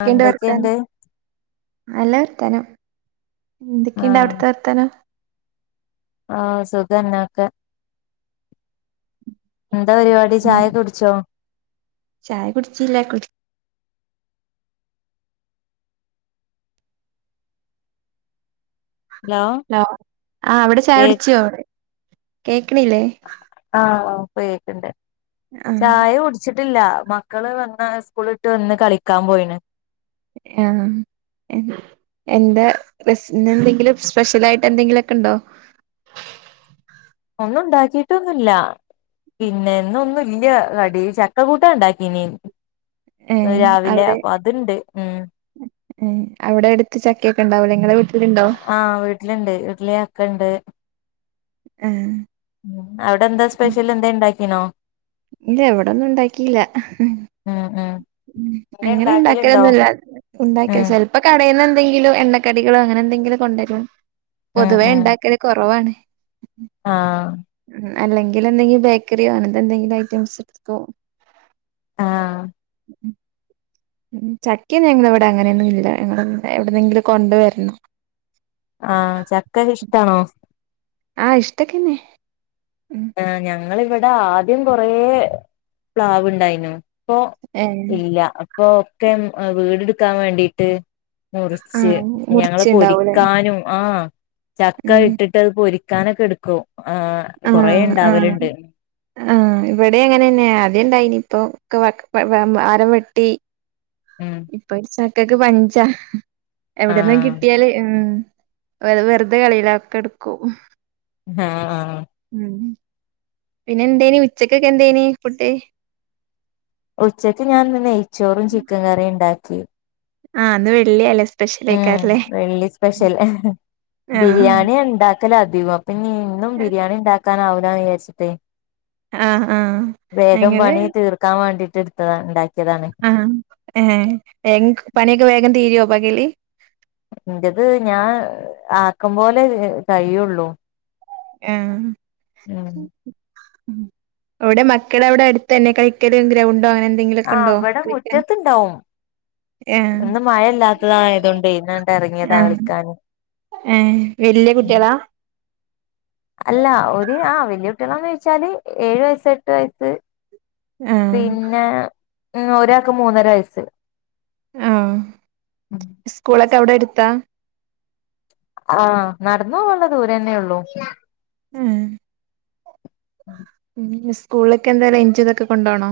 ക്ക്യന്റ് വർട്ടെ എന്തൊക്കെയുണ്ട് അല്ലെർ തെരം എന്തൊക്കെ ഇണ്ട് ആഹ് അവ്ട്ത്തെ വർത്താനം ആഹ് സുഖംന്നക്ക എന്താ പര്പാടി എന്ത് ചായ കുട്ച്ചോ ചായ കുടിചീല്ല കുടി ഹലോ ലോ ആഹ് ഇവടെ ചായ കേ കുട് ച്ചോറി കേക്ക് ക്ക്ണില്ലേ ആഹ് ഇപ്പ കേക്ക്ണ്ട് ചായ കുടിച്ചിട്ടില്ല മക്കൾ വന്ന് സ്കൂളിട്ട് വന്ന് കളിക്കാം പോയിന് ഹേ എൻ എന്റെ ബെസ്നെന്തെങ്കിലും സ്‌പെഷലായിട്ടെന്തെങ്കിലും ഇണ്ടോ ഒന്നും ഉണ്ടാക്കിട്ടൊന്നുല്ല പിന്നെ ഇന്ന് ഒന്നുല്ല കടി ചക്ക കൂട്ടാൻ ഇണ്ടാക്കിനി ഏ രാവിലെ അപ്പത്ണ്ട് ക്ക് ഹേ അവിടെ അടുത്ത് ചക്ക ഒക്കെ നടക്കൂലേ ഇങ്ങളെ വീട് ആ വീട്ടില്ണ്ട് വീട്ടിൽ ചക്കണ്ട് ആ അവിടെന്താ സ്‌പെഷലെന്തേ ഇണ്ടാ ഹിനോ ഇല്ലേ ഇവിടൊന്നും ഇണ്ടാക്കില്ല ഹ് ഹ് ഉം ഉം എന്തേ അങ്ങനെ ഉണ്ടാക്കലുണ്ടോ ണ്ടാക്കൊലൊന്നുല്ല ഉണ്ടാക്ക്യ ഉം ചെല്പ്പൊ കടേന്ന് ന്തെങ്കിലു എണ്ണ കടികൾ അങ്ങനെന്തെകിലും കൊണ്ടരും ഉം പൊതുവെ ഉം ഇണ്ടാക്കൽ കൊറവാണ് ആഹ് അല്ലങ്കിലെന്തെങ്കി ബേക്ക േറ്യാ അങ്ങനത്തെന്തെകിലൊ അയ്റ്റംസ് കൊ ആഹ് [unintelligible] ചക്ക്യന്നു ഞങ്ങളവ്ടെ അങ്ങനെന്നും ഇല്ല ഞങ്ങൾ എവ്ട്ന്നെങ്കിലു കൊണ്ട് വര്ണം ആഹ് ചക്കക്ഷ്ടാണോ ആ ഇഷ്ട്ടൊകെന്നെ ആ ഞങ്ങ ഞങ്ങൾ ഇവിടെ ആദിയം ഇവിടെ കുറേ പ്ലാവ് ഉണ്ടായിനു. പ്പോ ഏഹ് ഇല്ല പ്പൊ ഒക്കെ വീട് ഇടുക്കാൻ വേണ്ടിട്ട് മുറിച്ച്. ആഹ് ഞങ്ങൾ മുറിച്ചുണ്ടാവൂലേ പൊരിക്കാനും ആഹ് ചക്ക ഉം ഇട്ടിട്ട് അത് പൊരി ക്കാനൊക്കെ ഇടുക്കും. ആ ആ ആ ആ ഇവട്യിം അങ്ങനെന്നെ ആദ്യം ണ്ടായിനി. തോ ക് വക വാ മരം വെട്ടി. ഉം ഇപ്പരി ചക്- ക്കക് പഞ്ചാ- എവിടെന്നും ആഹ് കിട്ടിയാല് ഉം- [unintelligible] വെറുതെ കളിയില ഒക്കെ എടുക്കും. ആഹ് ആ ഉം പിന്നെ എന്തേന് ഉച്ചക്കൊക്കെ എന്തേന് ഫുഡ്. ഉച്ചക്ക് ഞാനിന്ന് നെയ്ചേറും, ചിക്കൻ കറിയും ഉണ്ടാ കി. ആഹ് ഇന്ന് വെള്ളി അലെ, ഉം വെള്ളി സ്പെഷ്യൽ ബിരിയാണി ആഹ് ഉണ്ടാ കല അധികം. പിന്നെ ഇന്നും ബിരിയാണി ഉണ്ടാ കാനാവുല്ലന്നെ വിചാരിച്ചിട് ആഹ് ആഹ് വേഗം പണി തീർക്കാൻ വേണ്ടി ടുത്തത് ഉണ്ടാ ആ ഏഹ് [unintelligible] പണിയൊക്കെ വേഗം തീരോ. പകലെ എൻ്റെത് ഞാൻ അകം പോലെ കഴിയുള്ളൂ. ആഹ് ഉം ഉം എവ്ടെ മക്കളവിടെ എടുത്തെന്നെ കളികല് ഗ്രൗണ്ട് ആ വെടെ മുറ്റത്ത്ണ്ടാഉ ആഹ് ഇന്ന് മഴല്ലാത്തതായതോണ്ട് ഇന്നണ്ട് ഇറങ്ങിയതാ ആഹ് കളിക്കാന് ഏഹ് വല്യ കുട്ടികളാ അല്ല ഒര് ആ വല്യയ കുട്ടിളാന്നോയ്ച്ചാല് ഏഴു വയസ്സ് എട്ട് വയസ്സ് ആഹ് പിന്നെ ഉം ഒരാൾക്ക് മൂന്നര വയസ് ആഹ് സ്കൂളൊക്കെ അവിടെ എട് ത്താ ആഹ് നടന്ന് പൊവനുള്ള ദൂരന്നെ ഉള്ളു. ഹിം. ഉം. സ്കൂളിലൊക്കെ എന്താ ലഞ്ച് ഇതൊക്കെ കൊണ്ടോണോ?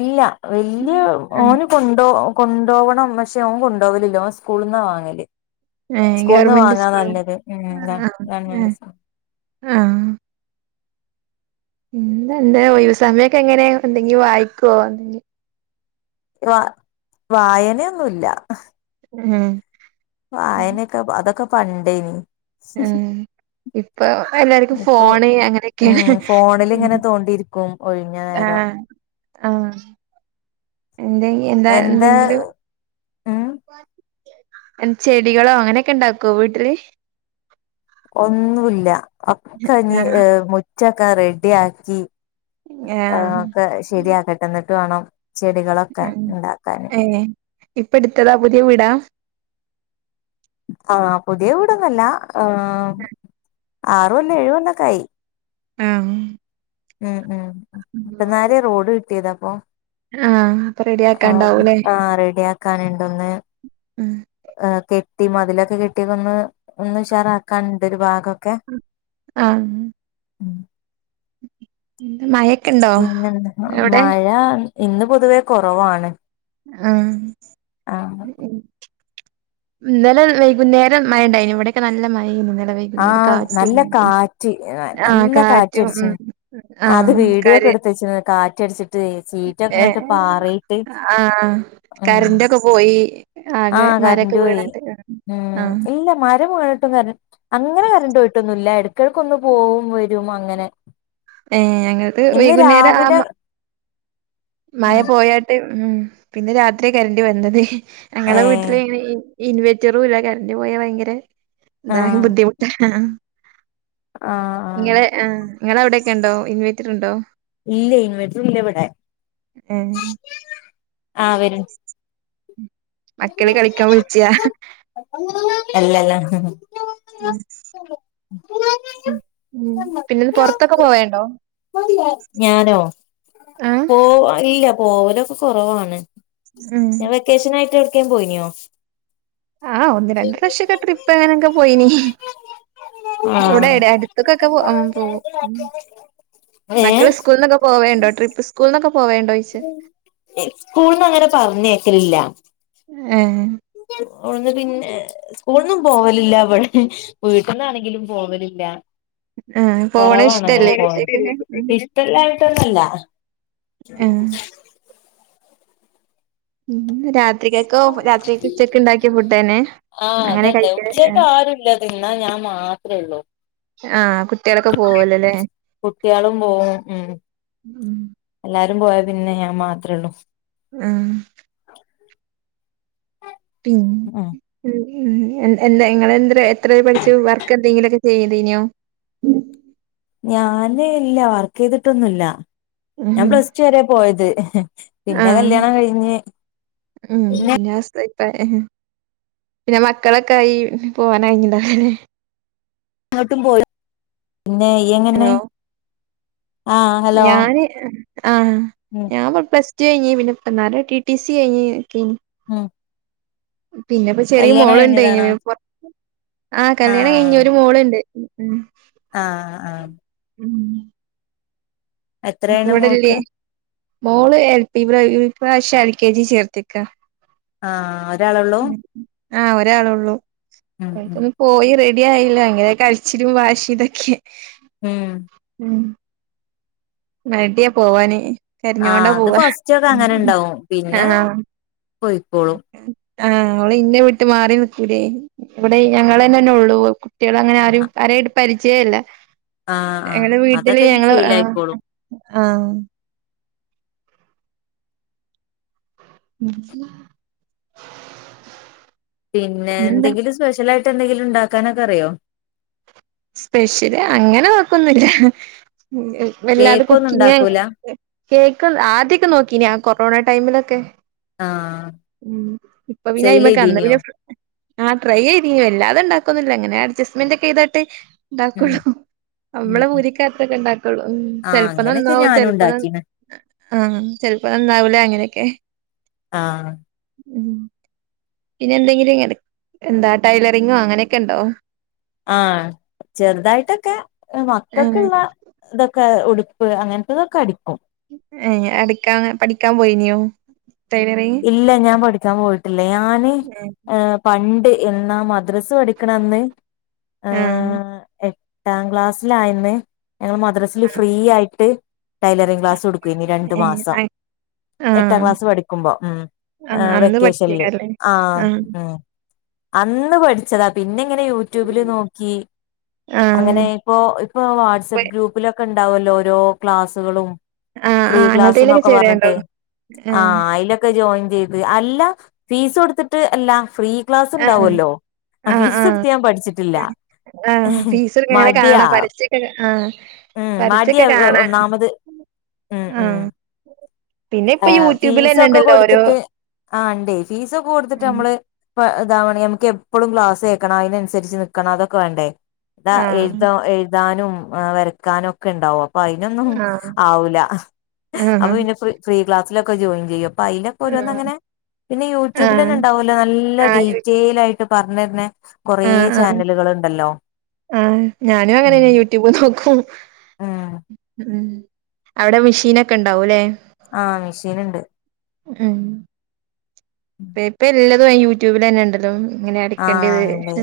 ഇല്ല വല്യ ആഹ് ഓന് കൊണ്ടോ കൊണ്ടോവണം പക്ഷെ ഓൻ കൊണ്ടോവലില്ല ഓൻ സ്കൂളിന്നാ വാങ്ങല്. ഏഹ് സ്കൂളിൽന്ന് ഗവർമെന്റ് വാങ്ങാ സ്കൂളാ നല്ലത് ഉം ആഹ് ഗവൺമെന്റ് എഹ് ആഹ്. പിന്നെ എന്താ ഒഴിവ് സമയൊക്കെ എങ്ങനെ എന്തെങ്കി വായിക്കുവോ? വാ വായനൊന്നുല്ല. ഉം. വായനൊക്കെ അതൊക്കെ പണ്ടേ [unintelligible] ഇപ്പൊ എല്ലാർക്കും ഇപ്പൊ ഫോൺ ഉം അങ്ങനെയൊക്കെയാണ് ഫോണിൽ ഇങ്ങനെ തോണ്ടിയിരിക്കും ഒഴിഞ്ഞ നേരം ആഹ് ആഹ് എന്തെ എന്താ എന്തെങ്കിലും. ഉം ചെടികളോ അങ്ങനെയൊക്കെ ഇണ്ടാക്കോ വീട്ടില്? ഒന്നുമില്ല ഒക്കെ ഇനി ആഹ് എഹ് മുറ്റമൊക്കെ റെഡി ആക്കി ആഹ് ആക്കെ ശരിയാക്കട്ടെന്ന് എന്നിട്ട് വേണം. ചെടികളൊക്കെ ഉം ഇണ്ടാക്കാന് ഏഹ് ഇപ്പ ഇട്ത്തതാ പുതിയ വീടാ ആഹ് പുതിയ വീടൊന്നു അല്ലാ ആഹ് ആറുകൊല്ലം ഏഴുകൊല്ലൊക്കായി ആഹ് ഉം ഉം ഇപ്പന്നാരെ റോഡ് കിട്ടിയത് അപ്പൊ ആഹ് അപ്പൊ റെഡിയാക്കാ ഇണ്ടാവൂലേ ക്കാനെ ഒന്ന് ആഹ് കെ ട്ടി മതിലൊക്കെ കെട്ടിയൊക്കൊന്ന് ഒന്ന് ഉഷാറാക്കാണ്ട് ഒരു ഭാഗൊ ആഹ് ഉം എന്ത് മഴെ പിന്നെന്ത് മഴ ഇ ഇന്ന് പൊതുവേ കൊറവാണ് ആഹ് ഉം ഉം ഇന്നലെ വൈകുന്നേരം മഴ ഉണ്ടായിന് ഇവിടെക്കെ നല്ല മഴയിനു ആഹ് നല്ല കാറ്റ് ആഹ് നല്ല കാറ്റ് കാറ്റും അടിച്ച് ഉം അത് ആഹ് വീഡിയോ ഒക്കെ കര് എടുത്ത് വെച്ച് കാറ്റ് റ്റടിച് ഏഹ് ആഹ് ഉം കറന്റ്‌ ഒക്കെ പോയി ആകെ ആഹ് മരൊക്കെ കറന്റ് പോയി വീണാണ്ട് ഉം ആഹ് ഇല്ല മരം വീ അങ്ങനെ കരണ്ട് പോയിട്ടൊന്നും ഇല്ല എ ഇടക്കിടക്കൊന്ന് പോവും വരും അ അങ്ങനെ ഏഹ് ഞങ്ങടത് ഇന്ന് വൈകുന്നേരം ആ രാവിലെ മയ ഉം പോയാട്ട് ഉം പിന്നെ രാത്രി കരന്റ് വന്നത് ഞങ്ങളെ ഏഹ് വീട്ടില് ഇൻ ഇൻവെറ്ററും ഇല്ല കറണ്ട് പോയാ ഭയങ്കരെ അതാകെ ബുദ്ധിമുട്ട ആ ആ നിങ്ങൾെവിടെയൊക്കെ ഉണ്ടോ ഇൻവേറ്റർ ഉണ്ടോ ഇല്ലേ ഇൻവേർട്ടർ ഇല്ല ഇവിടെ ഏഹ് ആ വര [inaudible] മക്കള് കളിക്കാൻ വിളിച്ചാ അല്ലല്ല പിന്നെന്ന് പൊറത്തൊക്കെ പോവേണ്ടോ ഞാനോ ആഹ് പോ ഇല്ല പോവലൊക്കെ കുറവാണ് ഉം ഞാൻ വെക്കേഷൻ ആയിട്ട് [unintelligible] പോയിനോ ആഹ് ഒന്ന് രണ്ട് പ്രാവശ്യൊക്കെ ട്രിപ്പ് എങ്ങനൊക്കെ പോയിനി ഇവിടെ ആഹ് അടുത്തൊക്കൊക്കെ പോ ഏ മക്കള് സ്കൂളന്നൊക്കെ പോവേണ്ടോ ട്രിപ്പ് സ്കൂളന്നൊക്കെ സ്കൂളന്ന് അങ്ങനെ പറഞ്ഞയ്ക്ക ലില്ല ഏ അവിന്ന് പിന്നെ സ്കൂളന്നും പോവലില്ല അവിടെ വീട്ടന്നാണെങ്കിലും പോവലില്ല ആഹ് പോവണ കൊറവാണ അങ്ങനെ ഇഷ്ടല്ലേ പോണത് കുട്ടികക്കൊക്കെ ഉം ഇഷ്ടല്ലായിട്ടൊന്നല്ല [inaudible] [inaudible] ആഹ് ഉം രാത് ആ അങ്ങനെ അതന്നെ കഴിക്കല് ഉച്ചേക്ക് ആരുല്ല തിന്നാൻ ഞാൻ മാത്രേ ഉള്ളൂ. ആഹ് കുട്ടികളൊക്കെ പോവല്ലോല്ലേ കുട്ടികളും പോകുംഉം ഉം എല്ലാരും പോയ പിന്നെ ഞാൻ മാത്രേ ഉള്ളൂ. ആ ഉം പിന്നെ എ [unintelligible] ങ്ങെളെ എന്ത്രെ ന എത്ര വരെ പഠിച്ചു? വർക്ക് എന്തെങ്കിലൊക്കെ ചെയ്യതീഞ്ഞോ? ഞാന് ഇല്ല വർക്ക് യ്തിട്ടൊന്നുല്ല ഞാൻ ഉം പ്ലസ് ടു വരെ പോയത് ഹെ ഹേ പിന്നെ ആഹ് കല്യാണം കഴിഞ്ഞ് ന്നെ പ ഹെ ഹേ പിന്നെ മക്കളൊക്കെ ആയി പോവാനഴിഞ്ഞില്ല. ആട്ടും പോലെ ന്നെ യ്യ് എങ്ങനെ ഹലോ ആഹ് ഹലോ ഞാന് ആ ഉം ഞാമ് പ്ലസ് ടു കഴിഞ്ഞ് പിന്നെ പിന്നാലെ ടി ടി സി കഴിഞ് പി ഉം- പിന്നെപ്പോ ചെറിയ കല്യാണം മോളുണ്ട് കഴിഞ്ഞതാണോ [unintelligible] ആ കല്യാണം കഴിഞ്ഞ് ആഹ് ഒരു മോള്ണ്ട്- ഉം- ആഹ് ആഹ് - ഉം- എത്രയാണ് മോക്ക്- ഇവടെല്ലേ മോള് എൽ പി ഇപ്ര ഇപ്രാവശ്യം എൽ കെ ജി ചേർത്തക്ക- ആഹ് അ ഒരാള ഒള്ളൂ- ആഹ് ഒരാള ഉള്ളൂ- [inaudible] പോയി റെഡ് ടിആയില്ല ഇങ്ങനെ കരച്ചിലും വാശി ഇതൊക്കെ- ഉം- മട്യാ പോവാന്- ആഹ് കരഞ്ഞോണ്ടാ അത് പോവാ ഫസ്റ്റ്ക്കെ അങ്ങനെ ഉം ഇണ്ടാവും പിന്നെ ആഹ് പോയിക്കോളും- ആഹ് അവളിന്നെ വീട്ട് മാറി നിക്കൂലേ. ഇവിടെ ഞങ്ങളന്നെന്നെ ഉള്ളൂ കുട്ടികൾ അങ്ങനെ ആരും ആരേട്ടും പരിചയമില്ല. ആഹ് ആഹ് ഞങ്ങടെ വീട്ടില് അതൊക്കെ ഇനി ഞങ്ങള് ആ ശീലായിക്കോളും ആ പിന്നെ പിന്നെന്താ എന്തെങ്കിലും സ്പെഷ്യൽ ആയി ട്ടെന്തെങ്കിലും ഇണ്ടാക്കാനൊക്കെ അറിയോ? സ്പെഷ്യല് അങ്ങനെ വെക്കൊന്നും ഇല്ല വല്ലാതെ കേക്ക് ഒന്നും കുക്കിങ് ഉണ്ടാക്കൂല കേക്ക് ആദ്യൊക്കെ നോക്കീന് കൊറോണ ടൈമിലക്കെ ആഹ് ഉ ഇപ്പൊ പിന സെയിൽ ഇമ കന്ന ചെയ്തീനിയോ പിന്ന [inaudible] ആ ടൈ ചെയ്തിരിക്കുംല്ലതും ഉണ്ടാക്കുന്നില്ല അങ്ങനെ അ്ജസ്റ്റ് മെന്റിക്കെ ഇത ഉം ഉണ്ടാക്കുള്ളൂ ഉം നമ്മള ഉം പൂരിക്കത്തൊക്കെ ഉണ്ടാക്കുള്ളൂ ആഹ് ചെിലപ്പോം അങ്ങനെയൊക്കെ നന്നാവും ഞാനും ചെിലപ്പോ ഉണ്ടാക്കീണ് ആ ചെിലപ്പോ നന്നാവൂലേ അങ്ങനെയൊക്കെ ആഹ ഉം പിന്നെ എന്തെങ്കിലും ഇങ്ങനെ എന്താ ടൈലറിങ്ങോ അങ്ങനെയൊക്കെ ഉണ്ടോ ആഹ ചെറുതായിട്ടൊക്കെ ഏഹ് മക്കൊക്കുള്ള ഇത [inaudible] ഉടുപ്പ് അങ്ങനത്തതൊക്കെ അടിക്കും ഏ അടിക്കാ പഠിക്കാൻ പോയിനോ ഇല്ല ഞാൻ പഠിക്കാൻ പോയിട്ടില്ല ഞാന് ഏ പണ്ട് എ [unintelligible] മദ്രസ പഠിക്കണന്ന് ആഹ് [unintelligible] [unintelligible] ട്ടാം ക്ലാസ്സിലായ [unintelligible] ഞങ്ങള് മദ്രസ്സൈല് ഫ്രീ ആയിട്ട് ടെയ്‌ലറിങ് ക്ലാസ് [unintelligible] [unintelligible] ഇനി രണ്ടു മാസം ഏഹ് എട്ടാം ആഹ് ക്ലാസ് പഠിക്കുമ്പോ [unintelligible] ആഹ് അന്ന് വെക്കേഷനല് പഠിച്ചേക്കാല്ലേ ആ ആഹ് ഉം അന്ന് പഠിച്ചതാ പിന്നെ ഇങ്ങനെ യൂട്യൂബില് നോക്കി ആഹ് അങ്ങനെ ഇപ്പൊ ഇപ്പോ വാട്സ് ആപ്പ് ഗ്രൂപ്പില് ഒക്കെ ഉണ്ടാവല്ലോ ഓരോ ക്ലാസ്സുകളും ആഹ് ഫ്രീ ആഹ് അങ്ങനത്തേലൊക്കെ ക്ലാസ്ന്നൊക്കെ ചേരേണ്ടോ പറഞ്ഞിട്ട് ആ ഏഹ് അയില് ജോയിൻ ചെയ്ത് അല്ല ഫീസ് കൊടുത്തിട്ട് അല്ല ക്ലാസ് ആഹ് ഉണ്ടാവല്ലോ ആ ആഹ് ഫീസ് ആഹ് എടുത്ത് ഞാൻ പഠിച്ചിട്ടില്ല ആഹ് ഫീസൊക്കെ [inaudible] ഇങ്ങനെ മടിയാ കാണാം പരസ്യൊക്കെ ആഹ് ഉം മടിയാ പരസ്യൊക്കെ കാണാ ഒന്നാമത് ഉം ഉം ആഹ് പിന്നെ ആ ഇപ്പൊ യൂട്യൂബിലെന്നെ ഫീസൊക്കെ ഇണ്ടല്ലോ ഓരോ കൊടുത്തിട്ട് ആ ഉണ്ടേ ഫീസൊക്കെ കൊടുത്തിട്ട് നമ്മള് [unintelligible] നമുക്ക് എപ്പോളം ക്ലാസ് കേക്കണം അയിനനുസരിച് നിക്കണം അതൊക്കെ വേണ്ടേ ഇതാ ആഹ് എഴുത എഴുതാനും വരക്കാനൊക്കെ ഉണ്ടാവും അ അപ്പ അയിനൊന്നും ആഹ് ആവൂല ആഹാ. അപ്പൊ പിന്നെ ഫ്രീ ക്ലാസ്സിലൊക്കെ ജോയിൻ ചെയ്യും അപ്പൊ അയിലൊക്കെ ഓരോന്ന് ആഹ്. അങ്ങനെ പിന്നെ ആഹ്. യൂട്യൂബിൽന്ന ഉണ്ടാവല്ലോ നല്ല ആഹ് യൂ ഡീറ്റെയിൽ ആയിട്ട് [unintelligible] പറഞ്ഞിരുന്നേ ആഹ് ആഹ് ആ ഞാനും ഉം അങ്ങനന്നേ യൂട്യൂബ് നോക്കും. ഉം ഇം അവിടെ മെഷീനൊക്കെ ഇണ്ടാവൂല്ലേ? ആഹ് മെഷീനിണ്ട്. പേപ്പെല്ലാ [unintelligible] യൂട്യൂബില് തന്നെ എണ്ടല്ലോ. ഇങ്ങനെ ആ അടക്കെണ്ടത്. ഉണ്ട്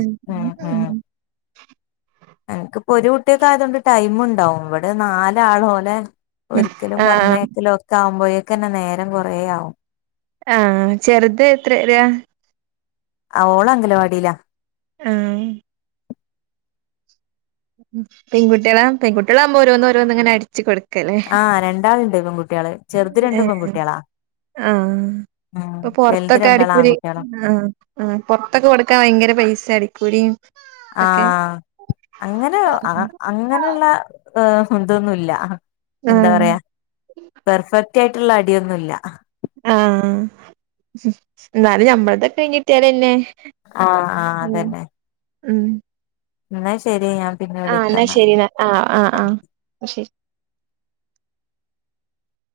അനക്കിപ്പ ഒരു കുട്ടിയൊക്കെ ആയതുകൊണ്ട് ടൈം ഇണ്ടാവും ഇവിടെ നാലാളോലെ ഉം ഒരിക്കലും ആഹ് പറഞ്ഞയക്കലും ഒക്കെ ആകുമ്പയേ എനക്കന്നെ നേരം കൊറേ ആവും. ആ ചെറുത് എത്രയിലാ? അവള് അംഗലവാടിയിലാ. ആം. പെൺ കുട്ടികളാ പെൺകുട്ടികളാകുമ്പോ ഓരോന്ന് ഓരോന്ന് ഇങ്ങനെ അടിച്ചു കൊടു ക്കല്ലേ ആഹ് രണ്ടാളുണ്ട് പെൺകുട്ടികള് ചെറുത് രണ്ട് പെൺകുട്ടികളാ ആഹ് ഉം ഇപ്പോ വലുത് പൊറത്തൊക്കെ രണ്ടാള് അടിക്കൂല് ആൺകുട്ടികളാ ആഹ് ആഹ് പൊറത്തൊക്കെ കൊടുക്കാൻ ഭയങ്കര പൈസ ആയി [unintelligible] ആഹ് അങ്ങനെ അ അങ്ങനെയൊള്ള ഹ് ഉം ഇതൊന്നുമില്ല. എന്താ ആഹ് പറയാ പെർഫെക്ട്. വൃത്തിയായിട്ടുള്ള അടിയൊന്നുമില്ല. ആഹ് എന്നാലും നമ്മളതൊക്കെ കഴിഞ്ഞിട്ടിയാലെന്നെ ആ ആ ഉം അതന്നെ. ഉം. എന്നാ ശരി. ഞാൻ പിന്നെ ആഹ് എന്നാ വിളിക്കാന്നാല് ശരി എന്നാ ആഹ് ആഹ് ആഹ് ശരി.